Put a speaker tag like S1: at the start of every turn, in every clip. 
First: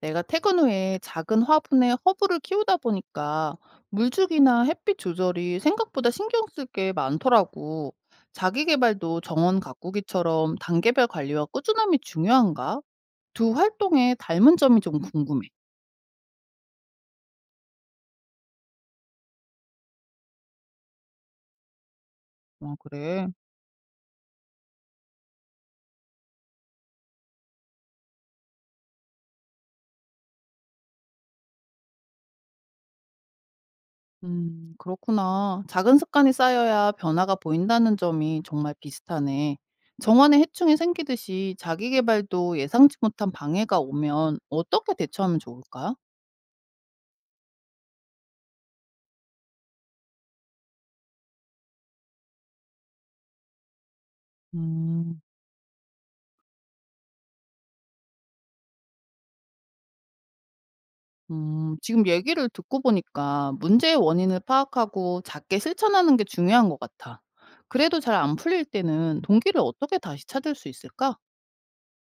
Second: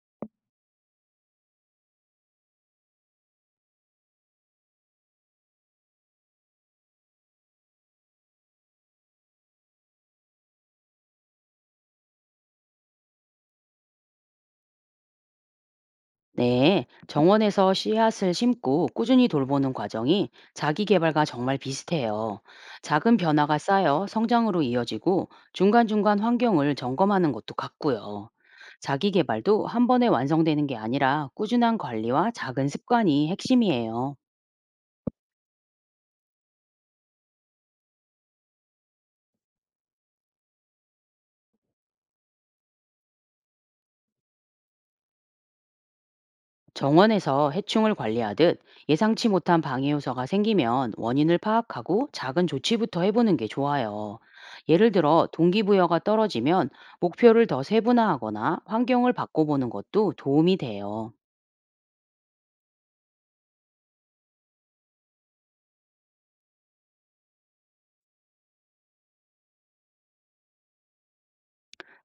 S1: 내가 퇴근 후에 작은 화분에 허브를 키우다 보니까 물주기나 햇빛 조절이 생각보다 신경 쓸 게 많더라고. 자기 개발도 정원 가꾸기처럼 단계별 관리와 꾸준함이 중요한가? 두 활동에 닮은 점이 좀 궁금해.
S2: 네, 정원에서 씨앗을 심고 꾸준히 돌보는 과정이 자기 개발과 정말 비슷해요.
S1: 아,
S2: 작은
S1: 그래.
S2: 변화가 쌓여 성장으로 이어지고 중간중간 환경을 점검하는 것도 같고요. 자기 개발도 한 번에 완성되는 게 아니라 꾸준한 관리와 작은 습관이 핵심이에요.
S1: 그렇구나. 작은 습관이 쌓여야 변화가 보인다는 점이 정말 비슷하네. 정원에 해충이 생기듯이 자기 개발도 예상치 못한 방해가 오면 어떻게 대처하면 좋을까?
S2: 정원에서 해충을 관리하듯 예상치 못한 방해 요소가 생기면 원인을 파악하고 작은 조치부터 해보는 게 좋아요. 예를
S1: 음.
S2: 들어 동기부여가 떨어지면 목표를 더 세분화하거나 환경을 바꿔보는 것도 도움이 돼요.
S1: 지금 얘기를 듣고 보니까 문제의 원인을 파악하고 작게 실천하는 게 중요한 것 같아. 그래도 잘 안 풀릴 때는 동기를 어떻게 다시 찾을 수 있을까?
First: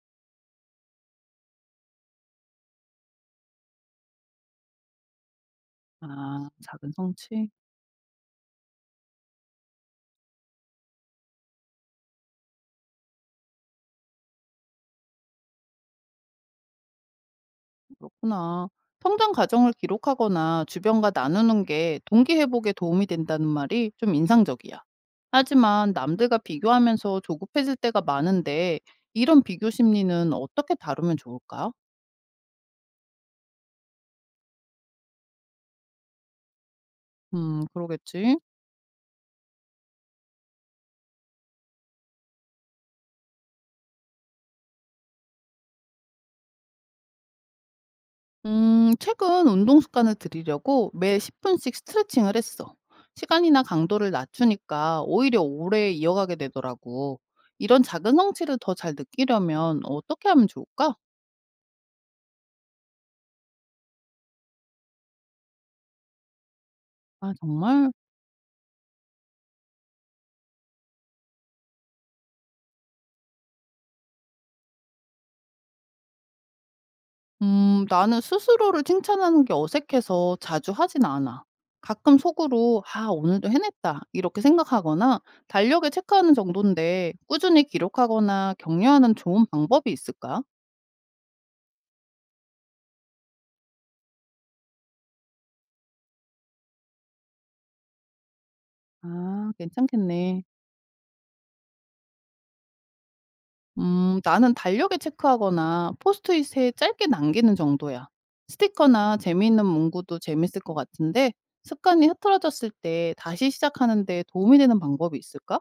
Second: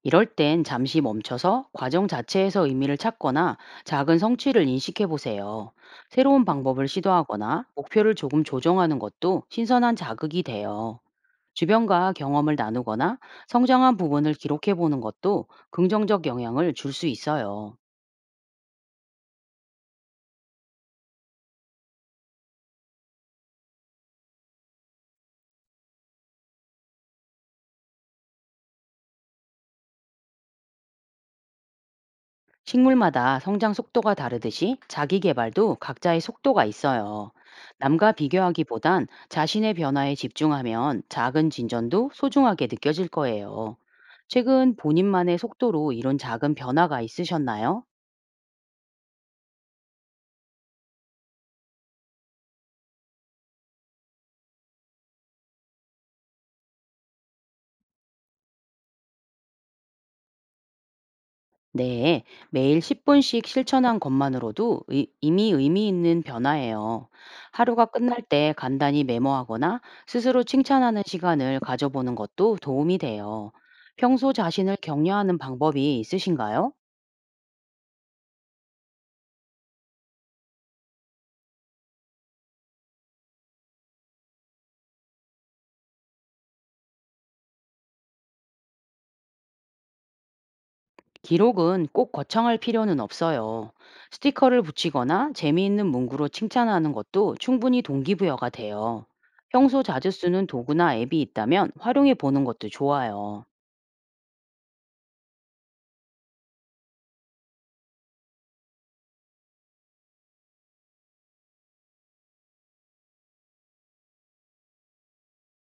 S2: 이럴 땐 잠시 멈춰서 과정 자체에서 의미를 찾거나 작은 성취를 인식해 보세요. 새로운
S1: 아,
S2: 방법을
S1: 작은 성취?
S2: 시도하거나 목표를 조금 조정하는 것도 신선한 자극이 돼요. 주변과 경험을 나누거나 성장한 부분을 기록해 보는 것도 긍정적 영향을 줄 수 있어요.
S1: 그렇구나. 성장 과정을 기록하거나 주변과 나누는 게 동기 회복에 도움이 된다는 말이 좀 인상적이야. 하지만 남들과 비교하면서 조급해질 때가 많은데 이런 비교 심리는 어떻게 다루면 좋을까?
S2: 식물마다 성장 속도가 다르듯이 자기 개발도 각자의 속도가 있어요. 남과
S1: 그러겠지.
S2: 비교하기보단 자신의 변화에 집중하면 작은 진전도 소중하게 느껴질 거예요. 최근 본인만의 속도로 이런 작은 변화가 있으셨나요?
S1: 최근 운동 습관을 들이려고 매 10분씩 스트레칭을 했어. 시간이나 강도를 낮추니까 오히려 오래 이어가게 되더라고. 이런 작은 성취를 더 잘 느끼려면 어떻게 하면 좋을까?
S2: 네, 매일 10분씩 실천한 것만으로도 이미 의미 있는 변화예요.
S1: 아,
S2: 하루가
S1: 정말?
S2: 끝날 때 간단히 메모하거나 스스로 칭찬하는 시간을 가져보는 것도 도움이 돼요. 평소 자신을 격려하는 방법이 있으신가요?
S1: 나는 스스로를 칭찬하는 게 어색해서 자주 하진 않아. 가끔 속으로, 아, 오늘도 해냈다. 이렇게 생각하거나 달력에 체크하는 정도인데 꾸준히 기록하거나 격려하는 좋은 방법이 있을까?
S2: 기록은 꼭 거창할 필요는 없어요. 스티커를 붙이거나 재미있는 문구로 칭찬하는 것도 충분히 동기부여가 돼요.
S1: 아,
S2: 평소 자주
S1: 괜찮겠네.
S2: 쓰는 도구나 앱이 있다면 활용해 보는 것도 좋아요.
S1: 나는 달력에 체크하거나 포스트잇에 짧게 남기는 정도야. 스티커나 재미있는 문구도 재밌을 것 같은데 습관이 흐트러졌을 때 다시 시작하는데 도움이 되는 방법이 있을까?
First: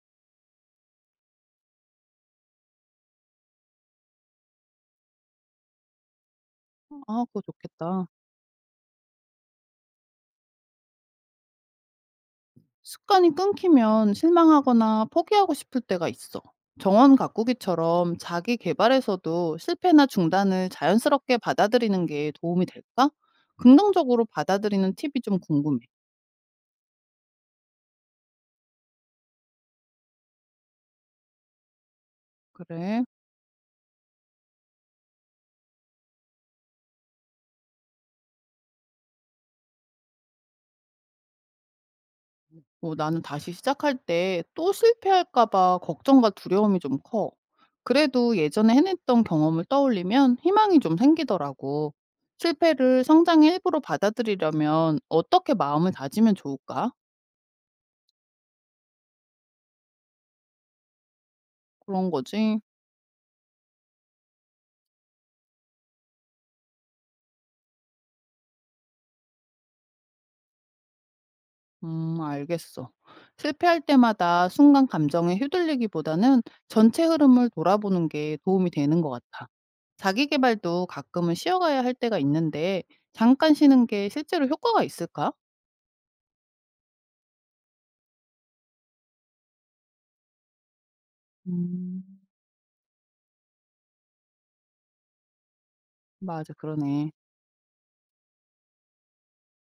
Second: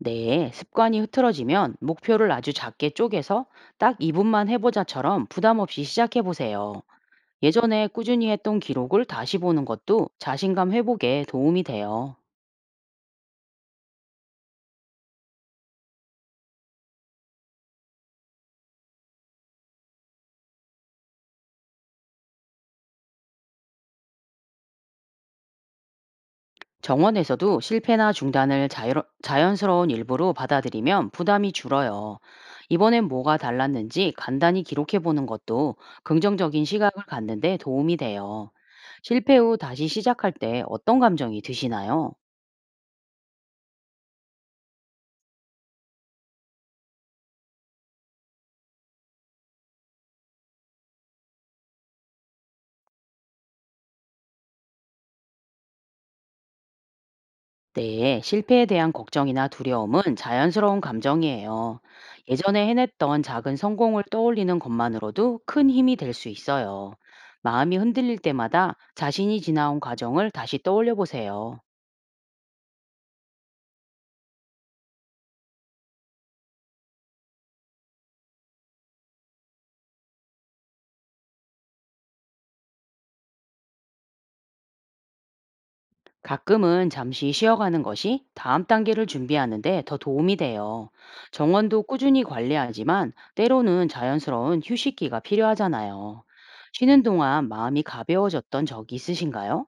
S2: 네, 습관이 흐트러지면 목표를 아주 작게 쪼개서 딱 2분만 해보자처럼 부담 없이 시작해보세요.
S1: 아, 그거
S2: 예전에
S1: 좋겠다.
S2: 꾸준히 했던 기록을 다시 보는 것도 자신감 회복에 도움이 돼요.
S1: 습관이 끊기면 실망하거나 포기하고 싶을 때가 있어. 정원 가꾸기처럼 자기 개발에서도 실패나 중단을 자연스럽게 받아들이는 게 도움이 될까? 긍정적으로 받아들이는 팁이 좀 궁금해.
S2: 정원에서도 실패나 중단을 자연스러운 일부로 받아들이면 부담이 줄어요.
S1: 그래.
S2: 이번엔 뭐가 달랐는지 간단히 기록해보는 것도 긍정적인 시각을 갖는 데 도움이 돼요. 실패 후 다시 시작할 때 어떤 감정이 드시나요?
S1: 뭐 나는 다시 시작할 때 또 실패할까 봐 걱정과 두려움이 좀 커. 그래도 예전에 해냈던 경험을 떠올리면 희망이 좀 생기더라고. 실패를 성장의 일부로 받아들이려면 어떻게 마음을 다지면 좋을까?
S2: 네, 실패에 대한 걱정이나 두려움은 자연스러운 감정이에요.
S1: 그런 거지.
S2: 예전에 해냈던 작은 성공을 떠올리는 것만으로도 큰 힘이 될 수 있어요. 마음이 흔들릴 때마다 자신이 지나온 과정을 다시 떠올려 보세요.
S1: 알겠어. 실패할 때마다 순간 감정에 휘둘리기보다는 전체 흐름을 돌아보는 게 도움이 되는 것 같아. 자기 개발도 가끔은 쉬어가야 할 때가 있는데 잠깐 쉬는 게 실제로 효과가 있을까?
S2: 가끔은 잠시 쉬어가는 것이 다음 단계를 준비하는데 더 도움이 돼요. 정원도
S1: 음.
S2: 꾸준히 관리하지만 때로는 자연스러운 휴식기가 필요하잖아요.
S1: 맞아.
S2: 쉬는
S1: 그러네.
S2: 동안 마음이 가벼워졌던 적이 있으신가요?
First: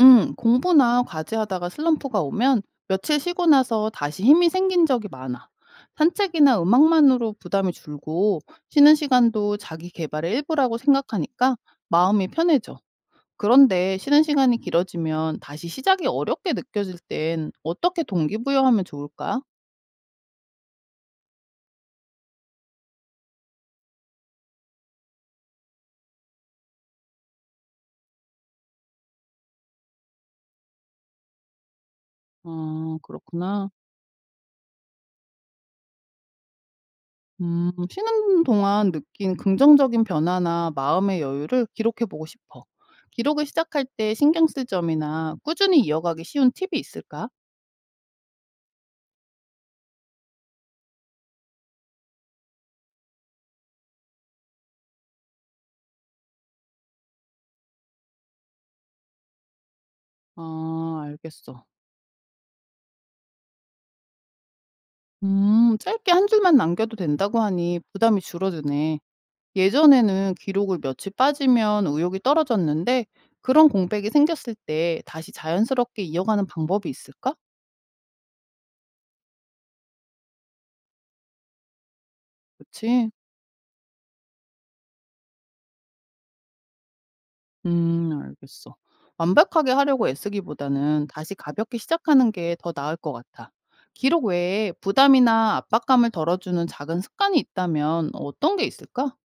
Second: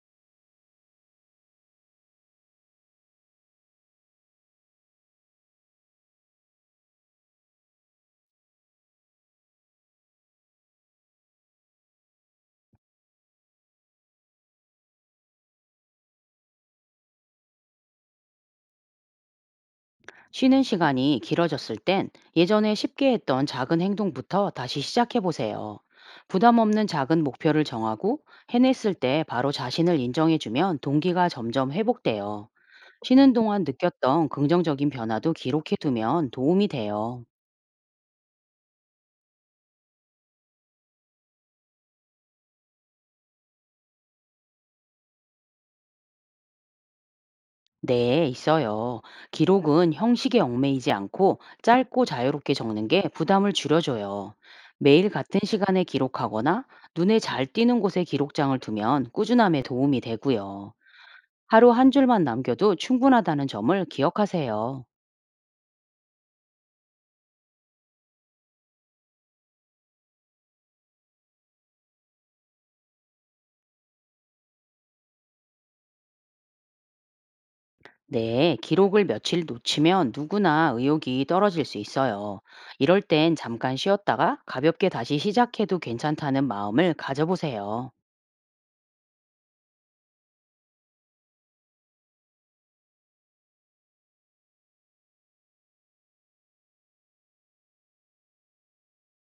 S1: 음. 공부나 과제하다가 슬럼프가 오면 며칠 쉬고 나서 다시 힘이 생긴 적이 많아. 산책이나 음악만으로 부담이 줄고 쉬는 시간도 자기 개발의 일부라고 생각하니까 마음이 편해져. 그런데 쉬는 시간이 길어지면 다시 시작이 어렵게 느껴질 땐 어떻게 동기부여하면 좋을까?
S2: 쉬는 시간이 길어졌을 땐 예전에 쉽게 했던 작은 행동부터 다시 시작해 보세요. 부담 없는 작은 목표를 정하고 해냈을 때 바로 자신을 인정해주면 동기가 점점 회복돼요.
S1: 아
S2: 쉬는 동안
S1: 그렇구나.
S2: 느꼈던 긍정적인 변화도 기록해 두면 도움이 돼요.
S1: 음. 쉬는 동안 느낀 긍정적인 변화나 마음의 여유를 기록해 보고 싶어. 기록을 시작할 때 신경 쓸 점이나 꾸준히 이어가기 쉬운 팁이 있을까?
S2: 네, 있어요. 기록은 형식에 얽매이지 않고 짧고 자유롭게 적는 게 부담을 줄여줘요. 매일 같은 시간에 기록하거나 눈에 잘 띄는 곳에 기록장을 두면 꾸준함에 도움이 되고요.
S1: 아 알겠어.
S2: 하루 한 줄만 남겨도 충분하다는 점을 기억하세요.
S1: 음. 짧게 한 줄만 남겨도 된다고 하니 부담이 줄어드네. 예전에는 기록을 며칠 빠지면 의욕이 떨어졌는데 그런 공백이 생겼을 때 다시 자연스럽게 이어가는 방법이 있을까?
S2: 네, 기록을 며칠 놓치면 누구나 의욕이 떨어질 수 있어요. 이럴
S1: 그치?
S2: 땐 잠깐 쉬었다가 가볍게 다시 시작해도 괜찮다는 마음을 가져보세요.
S1: 알겠어. 완벽하게 하려고 애쓰기보다는 다시 가볍게 시작하는 게 더 나을 것 같아. 기록 외에 부담이나 압박감을 덜어주는 작은 습관이 있다면 어떤 게 있을까?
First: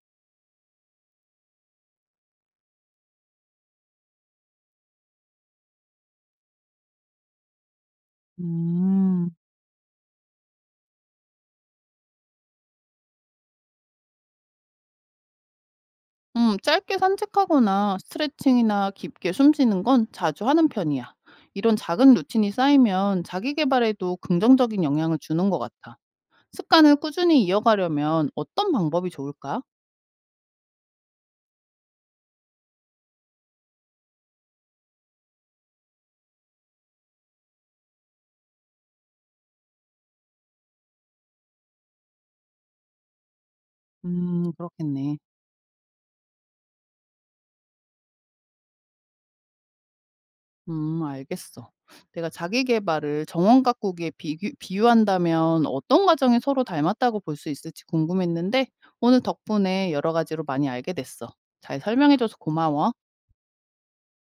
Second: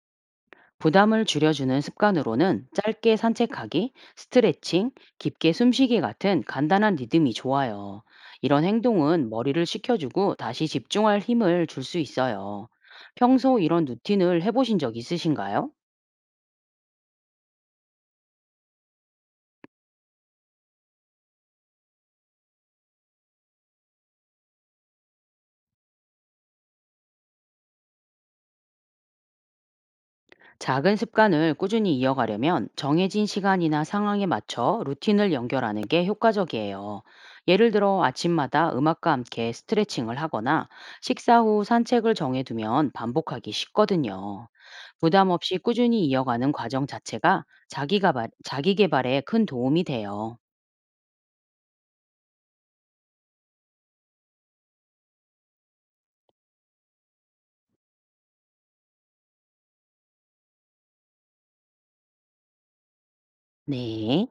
S2: 부담을 줄여주는 습관으로는 짧게 산책하기, 스트레칭, 깊게 숨쉬기 같은 간단한 리듬이 좋아요. 이런
S1: 음,
S2: 행동은 머리를 식혀주고 다시 집중할 힘을 줄 수 있어요. 평소 이런 루틴을 해보신 적 있으신가요?
S1: 짧게 산책하거나 스트레칭이나 깊게 숨 쉬는 건 자주 하는 편이야. 이런 작은 루틴이 쌓이면 자기 개발에도 긍정적인 영향을 주는 것 같아. 습관을 꾸준히 이어가려면 어떤 방법이 좋을까?
S2: 작은 습관을 꾸준히 이어가려면 정해진 시간이나 상황에 맞춰 루틴을 연결하는 게 효과적이에요. 예를 들어 아침마다 음악과 함께 스트레칭을 하거나 식사 후 산책을 정해두면 반복하기 쉽거든요.
S1: 그렇겠네.
S2: 부담 없이 꾸준히 이어가는 과정 자체가 자기 개발에 큰 도움이 돼요.
S1: 알겠어. 내가 자기 계발을 정원 가꾸기에 비교 비유한다면 어떤 과정이 서로 닮았다고 볼 수 있을지 궁금했는데 오늘 덕분에 여러 가지로 많이 알게 됐어. 잘 설명해 줘서 고마워.
S2: 네.